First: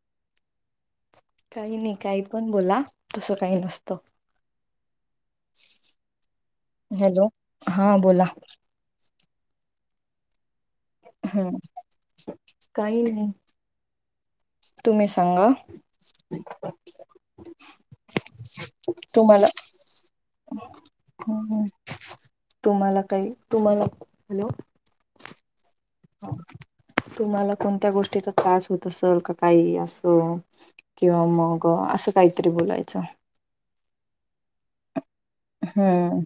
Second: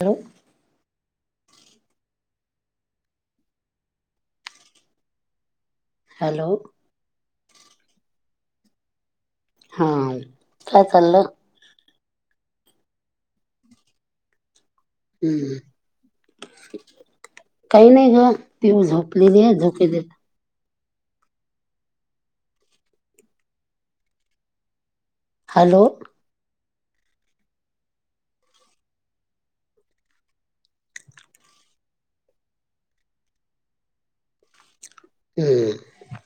Hello? काही नाही काही पण बोला तस काही नसत. हॅलो? हॅलो, हा बोला. हा. काय चाललंय? हा. काही नाही. तुम्ही सांगा. हम्म काही नाही ग. तीऊ झोपलेली तुम्हाला [unintelligible] तुम्हाला काही तुम्हाला हॅलो? तुम्हाला कोणत्या गोष्टीचा त्रास होत असेल का काही असं? किंवा मग असं काहीतरी बोलायचं. हम्म.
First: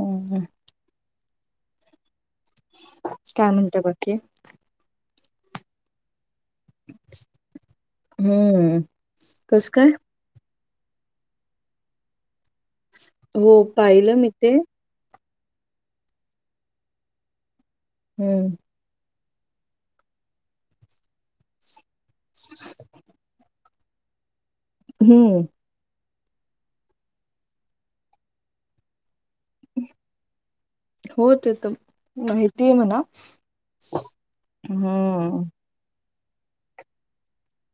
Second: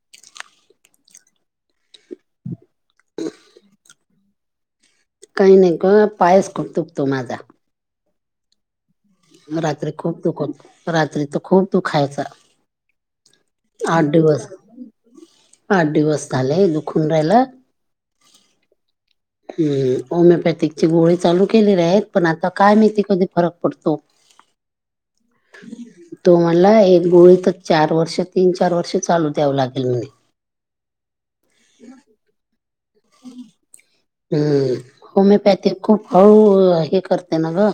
हम्म हम्म. काय म्हणता बाकी. काही नाही ग. पायस खूप दुखतो माझा. हम्म. कस काय रात्री खूप दुख, रात्री त खूप दुखायचा. हो आठ पाहिलं मी दिवस, ते आठ दिवस झाले. दुखून राहिला. हम्म. हम्म होमिओपॅथिकची गोळी चालू केलेली आहेत. पण आता काय माहिती कधी फरक पडतो. हम्म. तो म्हणला एक गोळी त चार वर्ष. तीन चार वर्ष चालू द्याव लागेल म्हणे. हो ते त माहितीय म्हणा. हम्म हम्म. होमिओपॅथिक खूप हळू हे करते ना ग.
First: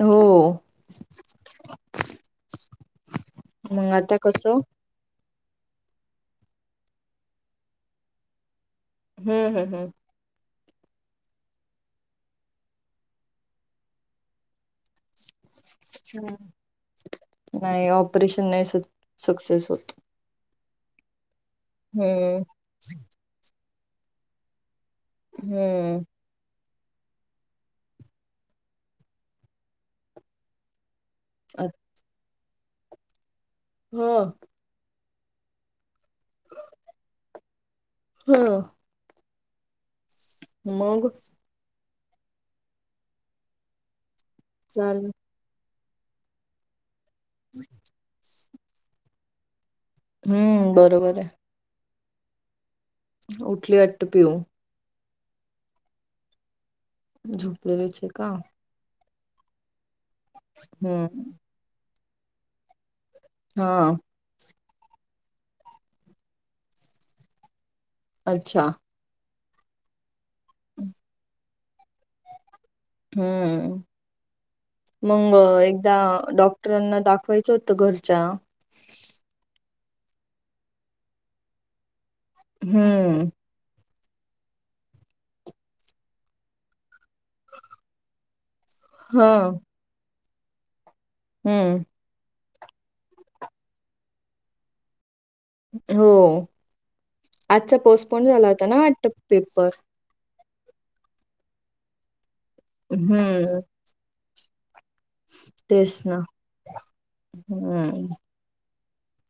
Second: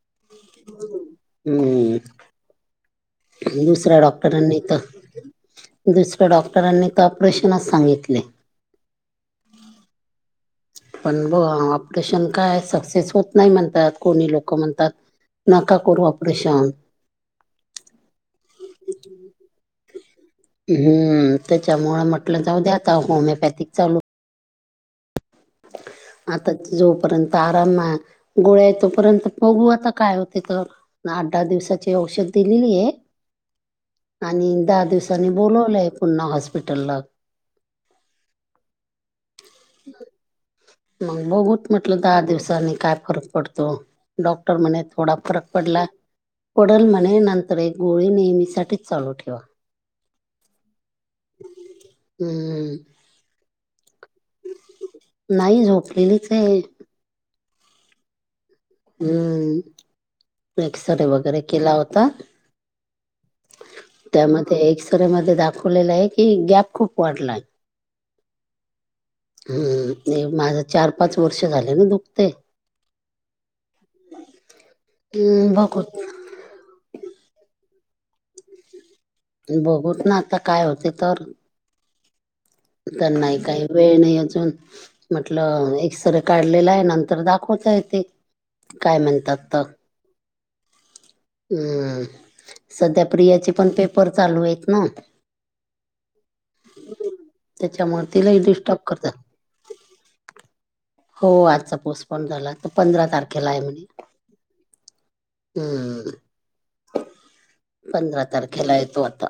हो. [inaudible] हम्म मग दुसऱ्या आता डॉक्टरांनी कसं त, दुसऱ्या डॉक्टरांनी त ऑपरेशनच सांगितलेय. हम्म हम्म हम्म. पण ब ऑपरेशन काय सक्सेस होत नाही म्हणतात. कोणी लोक म्हणतात. नका करू ऑपरेशन नाही ऑपरेशन नाही सक सक्सेस होत. हम्म त्याच्यामुळे म्हटलं हम्म जाऊ द्या आता होमिओपॅथिक चालू हम्म. आता जोपर्यंत आराम गोळ्याय, तोपर्यंत बघू आता काय होते तर. आठ दहा हा दिवसाची औषध दिलेलीये. आणि दहा दिवसांनी बोलावलंय पुन्हा हॉस्पिटलला. [inaudible] ह. मग बघूत म्हटलं दहा दिवसाांनी काय फरक पडतो. डॉक्ट -र म्हणे चाल थोडा फरक पडला. पडल म्हणे नंतर एक गोळी नेहमीसाठी चालू ठे वा. हम्म बरोबरे. हम्मम. उठली वाटत पिऊ. नाही झोपलेलीचे. झोपलेलीचे का? हम्म. एक्सरे हम्म वगैरे केला होता. ह. त्यामध्ये, एक्सरे मध्ये दाखवलेला आहे की, गॅप खूप वाढलाय. अच्छा. हम्म नाही माझं चार पाच वर्ष झाले ना दुखते. हम्म, मग हम्म बघू एकदा डॉक्ट क्टरांना दाखवायचं होतं घरच्या. बघूत ना आता काय होते तर. तर हम्म नाही काय. वेळ नाही अजून. म्हटल एक्सरे काढलेलाय. नंतर दाखवता येते. काय हा म्हणतात त. हम्म, सध्या प्रियाचे पण पेपर चालूयेत ना. हो. आजचा त्याच्यामुळे पोस्टपोन तिलाही झाला होता ना डिस्टर्ब वाटत करतात पेपर. हो आजचा पोस्टपोन झाला तो पंधरा तारखेला हम्म आहे म्हणे तेच हम्म ना हम्म पंधरा तारखेला आहे तो आता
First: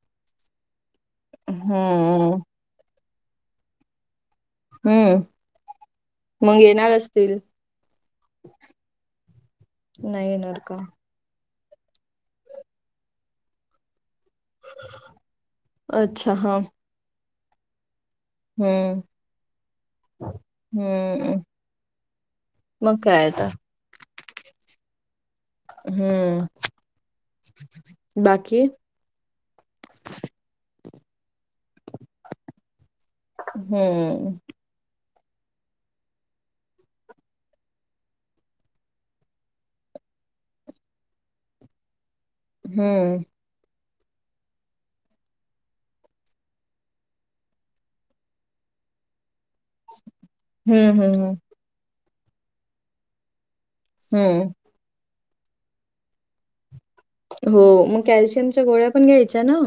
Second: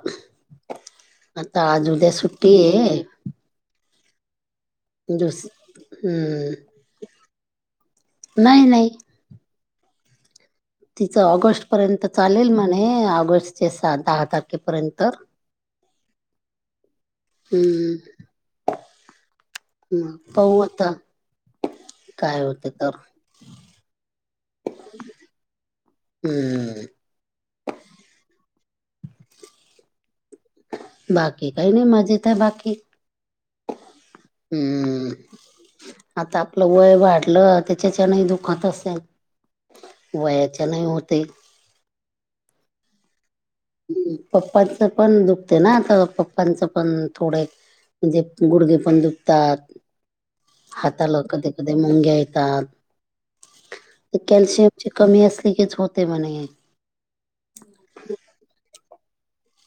आता आज उद्या हम्म सुट्टी आहे हम्म दुस हम्म, मग येणार असतील नाही नाही नाही येणार का तिचं ऑगस्ट पर्यंत चालेल म्हणे ऑगस्ट च्या दहा तारखेपर्यंत अच्छा हा ह हम्म ह पाहु आता हम्म काय होते मग तर काय आता हम्म बाकी बाकी काही नाही मजेत आहे बाकी हम्म ह आता आपलं वय वाढलं त्याच्याच्यानही दुखत असेल वयाच्या नाही होते हम्म पप्पाचं पण दुखते ना आता पप्पांचं पण थोडे म्हणजे गुडगे पण दुखतात हम्म हाताला हम्म कधी कधी मुंग्या येतात हम्म कॅल्शियम कमी असले कीच होते म्हणे हो मग कॅल्शियमच्या गोळ्या पण घ्यायच्या ना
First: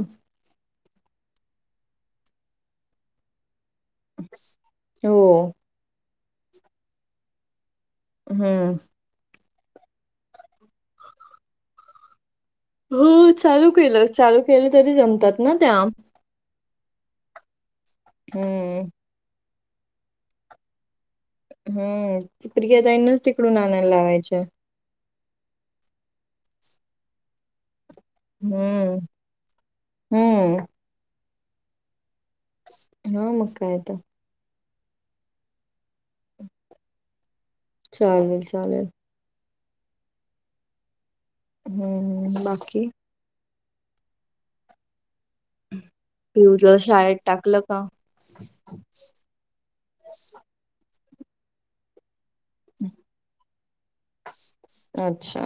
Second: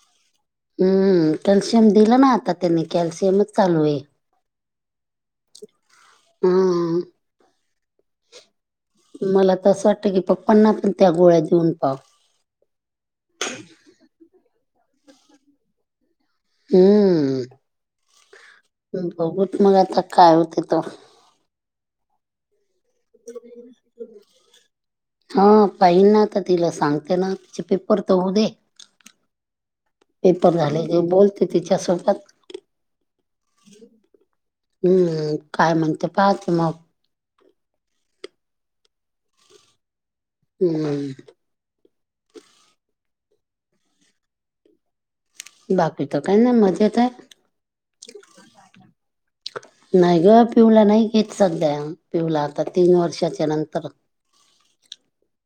हम्म कॅल्शियम दिलं ना आता त्यांनी कॅल्शियमच चालू आहे हो हम हम्म मला त असं वाटतं की पप्पांना पण त्या गोळ्या जेऊन पाव हो चालू केलं चालू केलं तरी जमतात ना त्या हम्म हम्म बघूत मग आता काय होते त हम्म ती प्रियाताईनाच तिकडून आनायला लावायच्या हा पाहिन ना आता तिला सांगते ना तिचे पेपर पेपर तर होऊदे हम्म पेपर हम्म झाले की बोलते तिच्यासोबत हा मग काय तर हम्म काय म्हणते पाहते मग चालेल चालेल हम्म हम्म बाकी बाकी तर काय ना पिऊला मजेत शाळेत टाकलं का? आहे नाही ग पिऊला नाही घेत सध्या पिवला आता तीन वर्षाच्या नंतर अच्छा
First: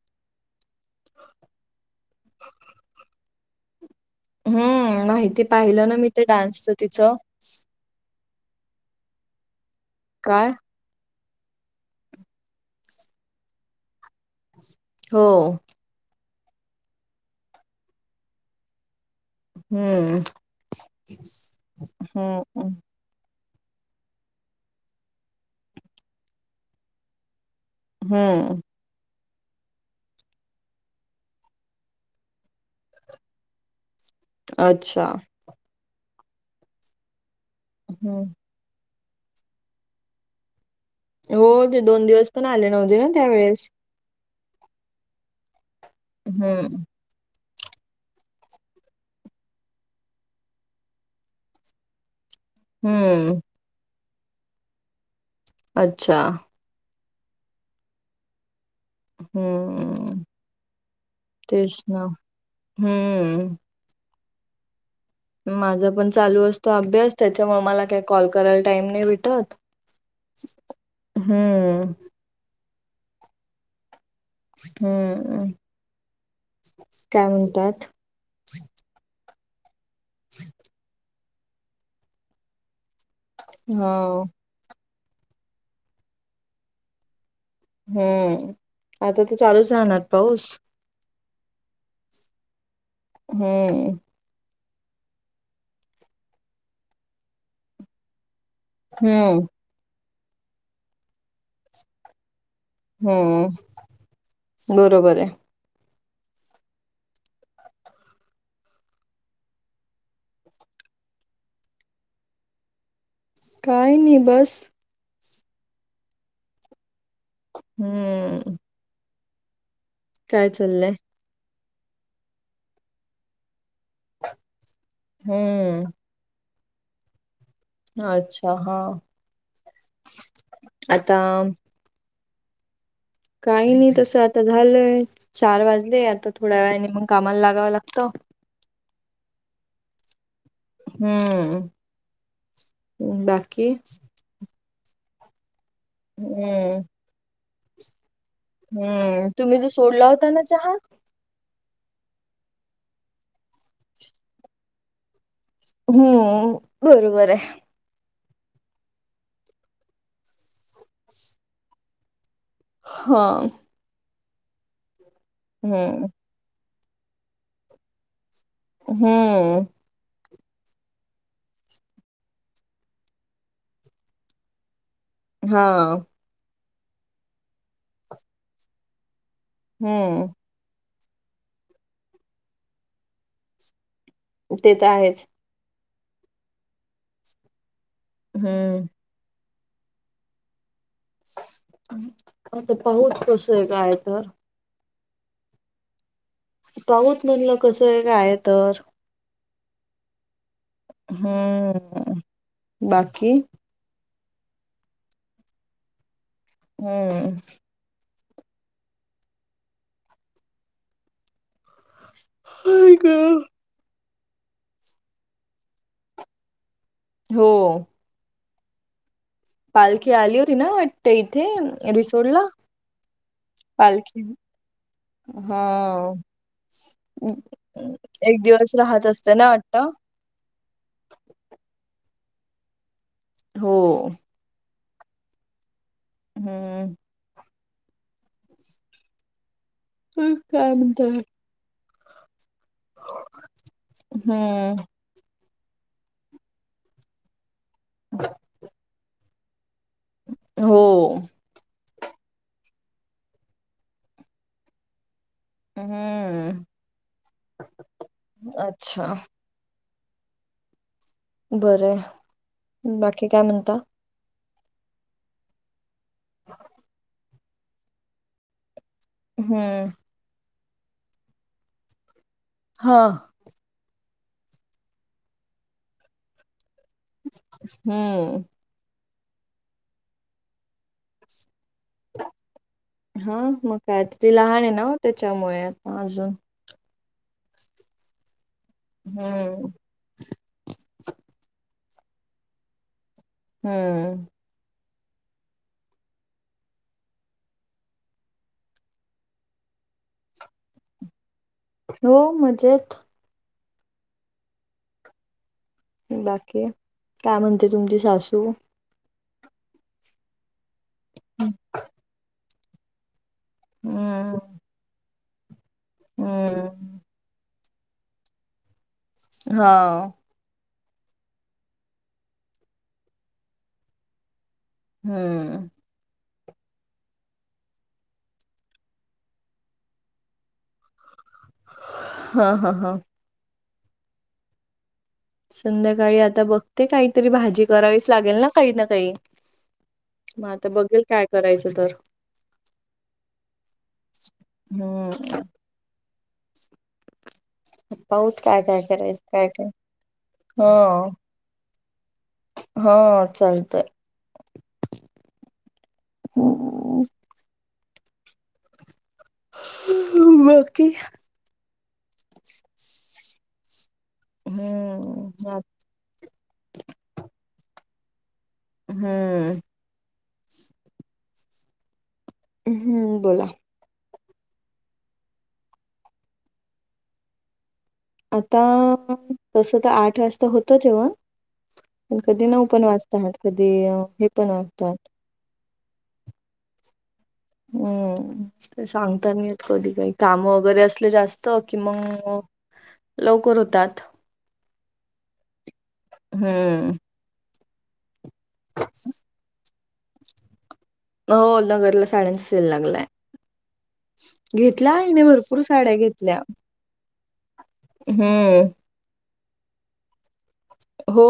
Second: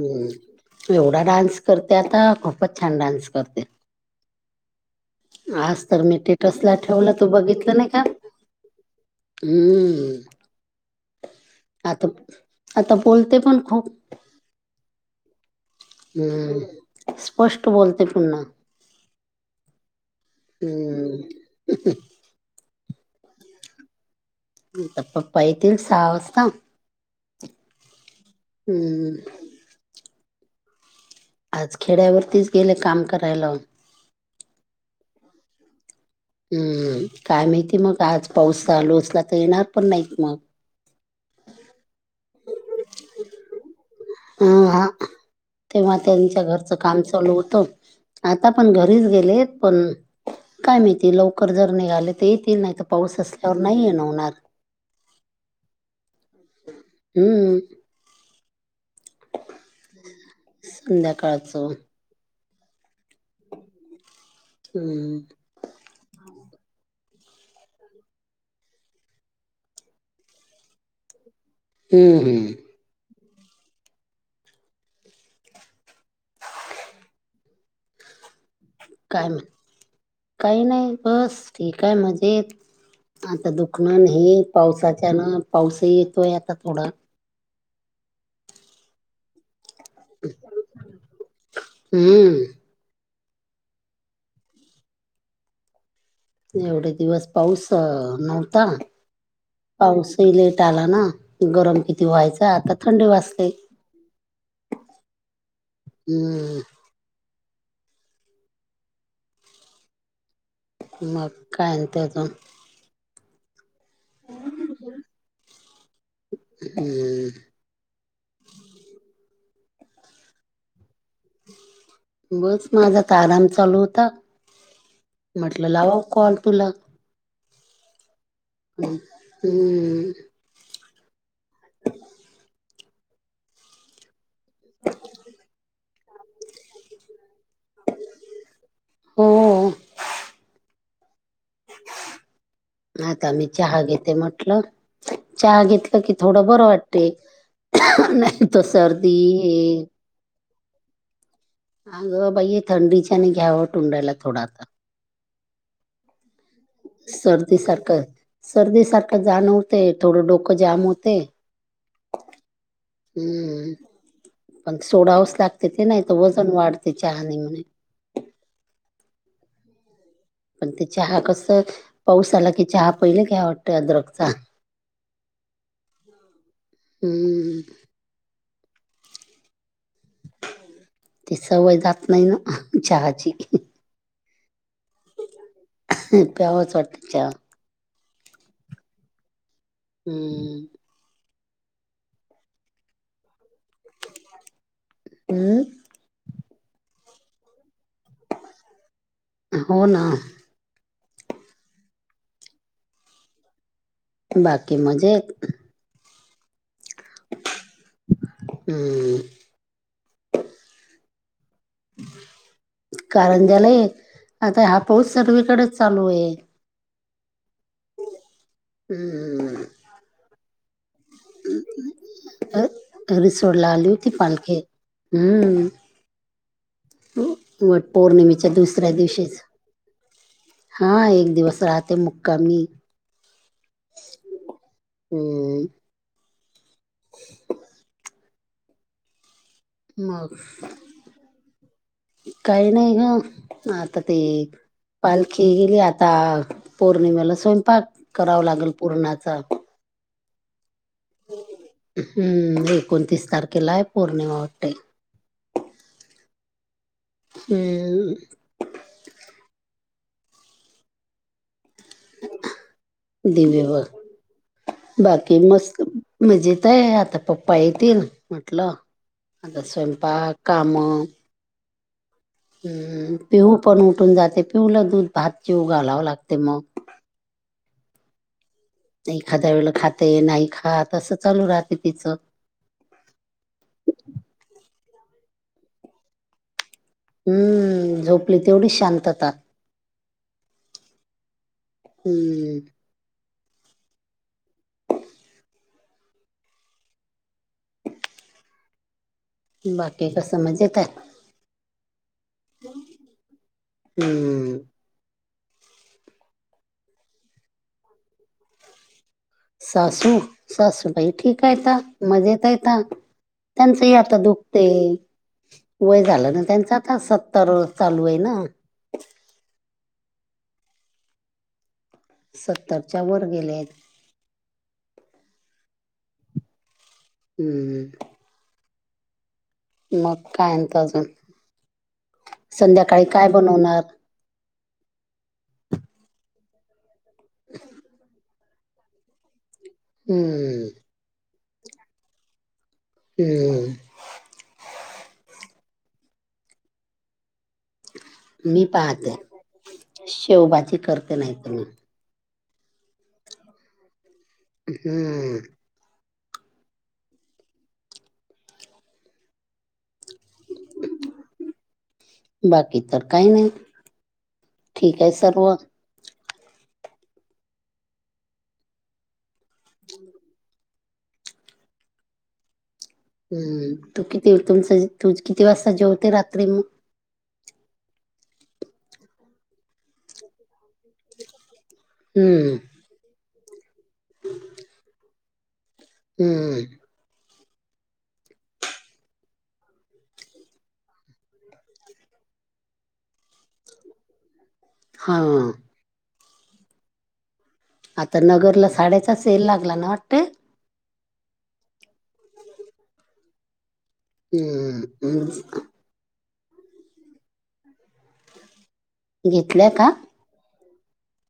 हम्म एवढा डान्स करते आता खूपच छान डान्स करते. हम्म माहिती आज पाहिलं ना तर मी ते टेटस डान्सचं ला ठेवलं तिचं तू बघितलं नाही का हम्. हय. आता आता बोलते पण खूप हो. हम्म स्पष्ट बोलते पुन्हा हम्म हम्म हम्मम. ंत प्पा ऐ त सहा असस्त. हम्. हम. आज खेड्यावरतीच गेले काम करायला. अच्छा. हम्म काय माहिती मग हम्म आज पाऊसाचा लोचला तर येणार पण नाहीत मग. हो ते दोन दिवस पण आले नव्हते ना त्यावेेळेस हा हा तेव्हा त्यांच्या घरचं हम्म काम चालू होतं. आता पण घरीच गेलेत पण काय माहिती लवकर जर निघाले. ते येतील नाही तर पाऊस हम्म असल्यावर नाही येनवणार. अच्छा. हम्म. हम्म संध्याकाळचं तेच ना हम्म. हम्म. माझा पण चालू असतो अभ्यास त्याच्यामुळे मला काही कॉल करायला टाइम नाही भेटत. हम्म. हो हं. हम्मम काय म्हणतात. काय म्हण काही नाही बस ठीक आहे मजेत. आता हा दुखणं नाही पावसाच्या ना पाऊसही येतोय आता थोडा. हम आता तर चालूच राहणार पाऊस. हम्म. हम्म. एवढे दिवस पाऊस नव्हता. हम्म पाऊसही लेट आला ना गरम किती व्हायच आता थंड वास्ते हम्म बरोबर आहे. हम्म. म काययंत त. काही नाही बस. हम्म. हम्म. काय चाललंय. बस माझा तर आराम चालू होता. म्हटलं हम्म लावा कॉल तुला अच्छा हा हम्म, आता [inaudible] काही नाही तसं आता झालंय चार वाजले आता थोड्या वेळाने मग कामाला लागावं लागतं. हो. हम्म. आता मी बाकी चहा घेते म्हटलं चहा घेतलं की थोड बरं हम्म वाटते. [unintelligible] नाही तर सर्दी हम्म तुम्ही हे जो सोडला होता ना चहा? अगं बाईे थंडीच्यान घ्यावं तुंडायला थोडा आता. हम सर्दी सारखं सर्दी सारखं जाणवत तेय थोडं डोक जाम होतेय. हा हम्म पण सोडावच लागते ते नाही हम्म व पण वाढते चहानी म्हणे हम्. पण ते चहा कस पाऊस आला की चहा पहिले घ्याव वाटतं अदरकचा. हा. हम्. हम्म. ते सवय जात नाही ना हह चहाची. ते तर आहेच. ह प्यावच वाटत च्या. हम्म. हम्. आता पाहच स्पेशल आहे काय तर हमम. पाऊत म्हणलं कसं आहे काय तर हो ना. हम्म बाकी. बाकी मजेत. हम्म. हम् ग. कारण त्याला एक आता हा पाऊस सगलीकडेच चालू आहे. हो हमम. पालखी आली होती ना? ते इथे रिसोट ला रिसोडला आली होती पालखी हा हम्म वट एक पौर्णिमेच्या दिवस दुसऱ्या राहत असते दिवशीच ना आत्ता हा एक दिवस राहते मुक्कामी. हो. हमम हम् मग काय म्हणताय? काही नाही ग आता ते हम्म पालखी गेली आता पौर्णिमेला स्वयंपाक करावा लागेल पूरणाचा. हो. हम्म एकोणतीस तारखेला आहे पौर्णिमा वाटते. हम्म. हम्. अच्छा. बरं बाकी काय दिवे म्हणता? व बाकी मस्त मजेत आहे आता पप्पा येतील म्हटलं. आता हम्म स्वयंपाक काम. हा पिऊू पण उठून जाते पिऊूला दूध भात जेवू घालावं लागते मग. हम्म. एखादा वेळेला खाते नाही खात अस चालू राहते तिचं. हा मग काय ती लहान आहे ना त्याच्यामुळे अजून. हम्म झोपली तेवढी श हम्म हम्म हम्म. बाकी कस मजेत हाय? हो मजेत. हम् बाकी काय म्हणते तुमची सासू? सासू सासूबाई ठीक आहेता मजेत आहेता. त्यांचही आता हम्म दुखते वय झालं ना त्यांचं आता हम्म सत् त्तर चालू आहे ना. हो. सत्तरच्या वर गेले आहेत. हम्म हम्मम. मग कायं म्हणता अजून हा हा हा संध्याकाळी काय बनवणार? संध्याकाळी आता बघते काहीतरी भाजी करावीच लागेल ना काही ना काही. मग आता हम्म बघेल काय करायचं तर. हम् हम्. बहुत काय मी काय पाहते करायचं काय काय शेवभाजी हो. करते नाही तर मी हो चालतय. हम्म. [inaudible] [inaudible] बाकी. बाकी तर काही नाही. ठीक आहे हम्म सर्व ह. हम्म. हम्. हम्म तू किती तुमचं तू किती वाजता जेवते रात्री मग? आता तसं तर आठ वाजता होतच जेवण पण कधी हम्म नऊ पण वाजता. कधी हे पण असतात [unintelligible] हम्म हम् ते सांगता नायेत कधी काही काम वगैरे असले जास्त कि मग लवकर होतात. हा हम्म आता नगरला साडीचा सेल लागला ना वाटते. हो नगरला साड्यांचा सेल लागलाय. हम्म घेतल्या आईने हम्म. भरपूर साड्या घेतल्या हम्म. घेतल्या का. हो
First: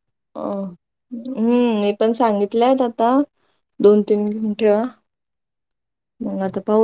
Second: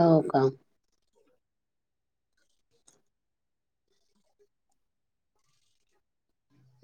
हो अ. का? हम्म मी पण सांगितले आहेत आता दोन तीन घंठ्या मग आता पाहूत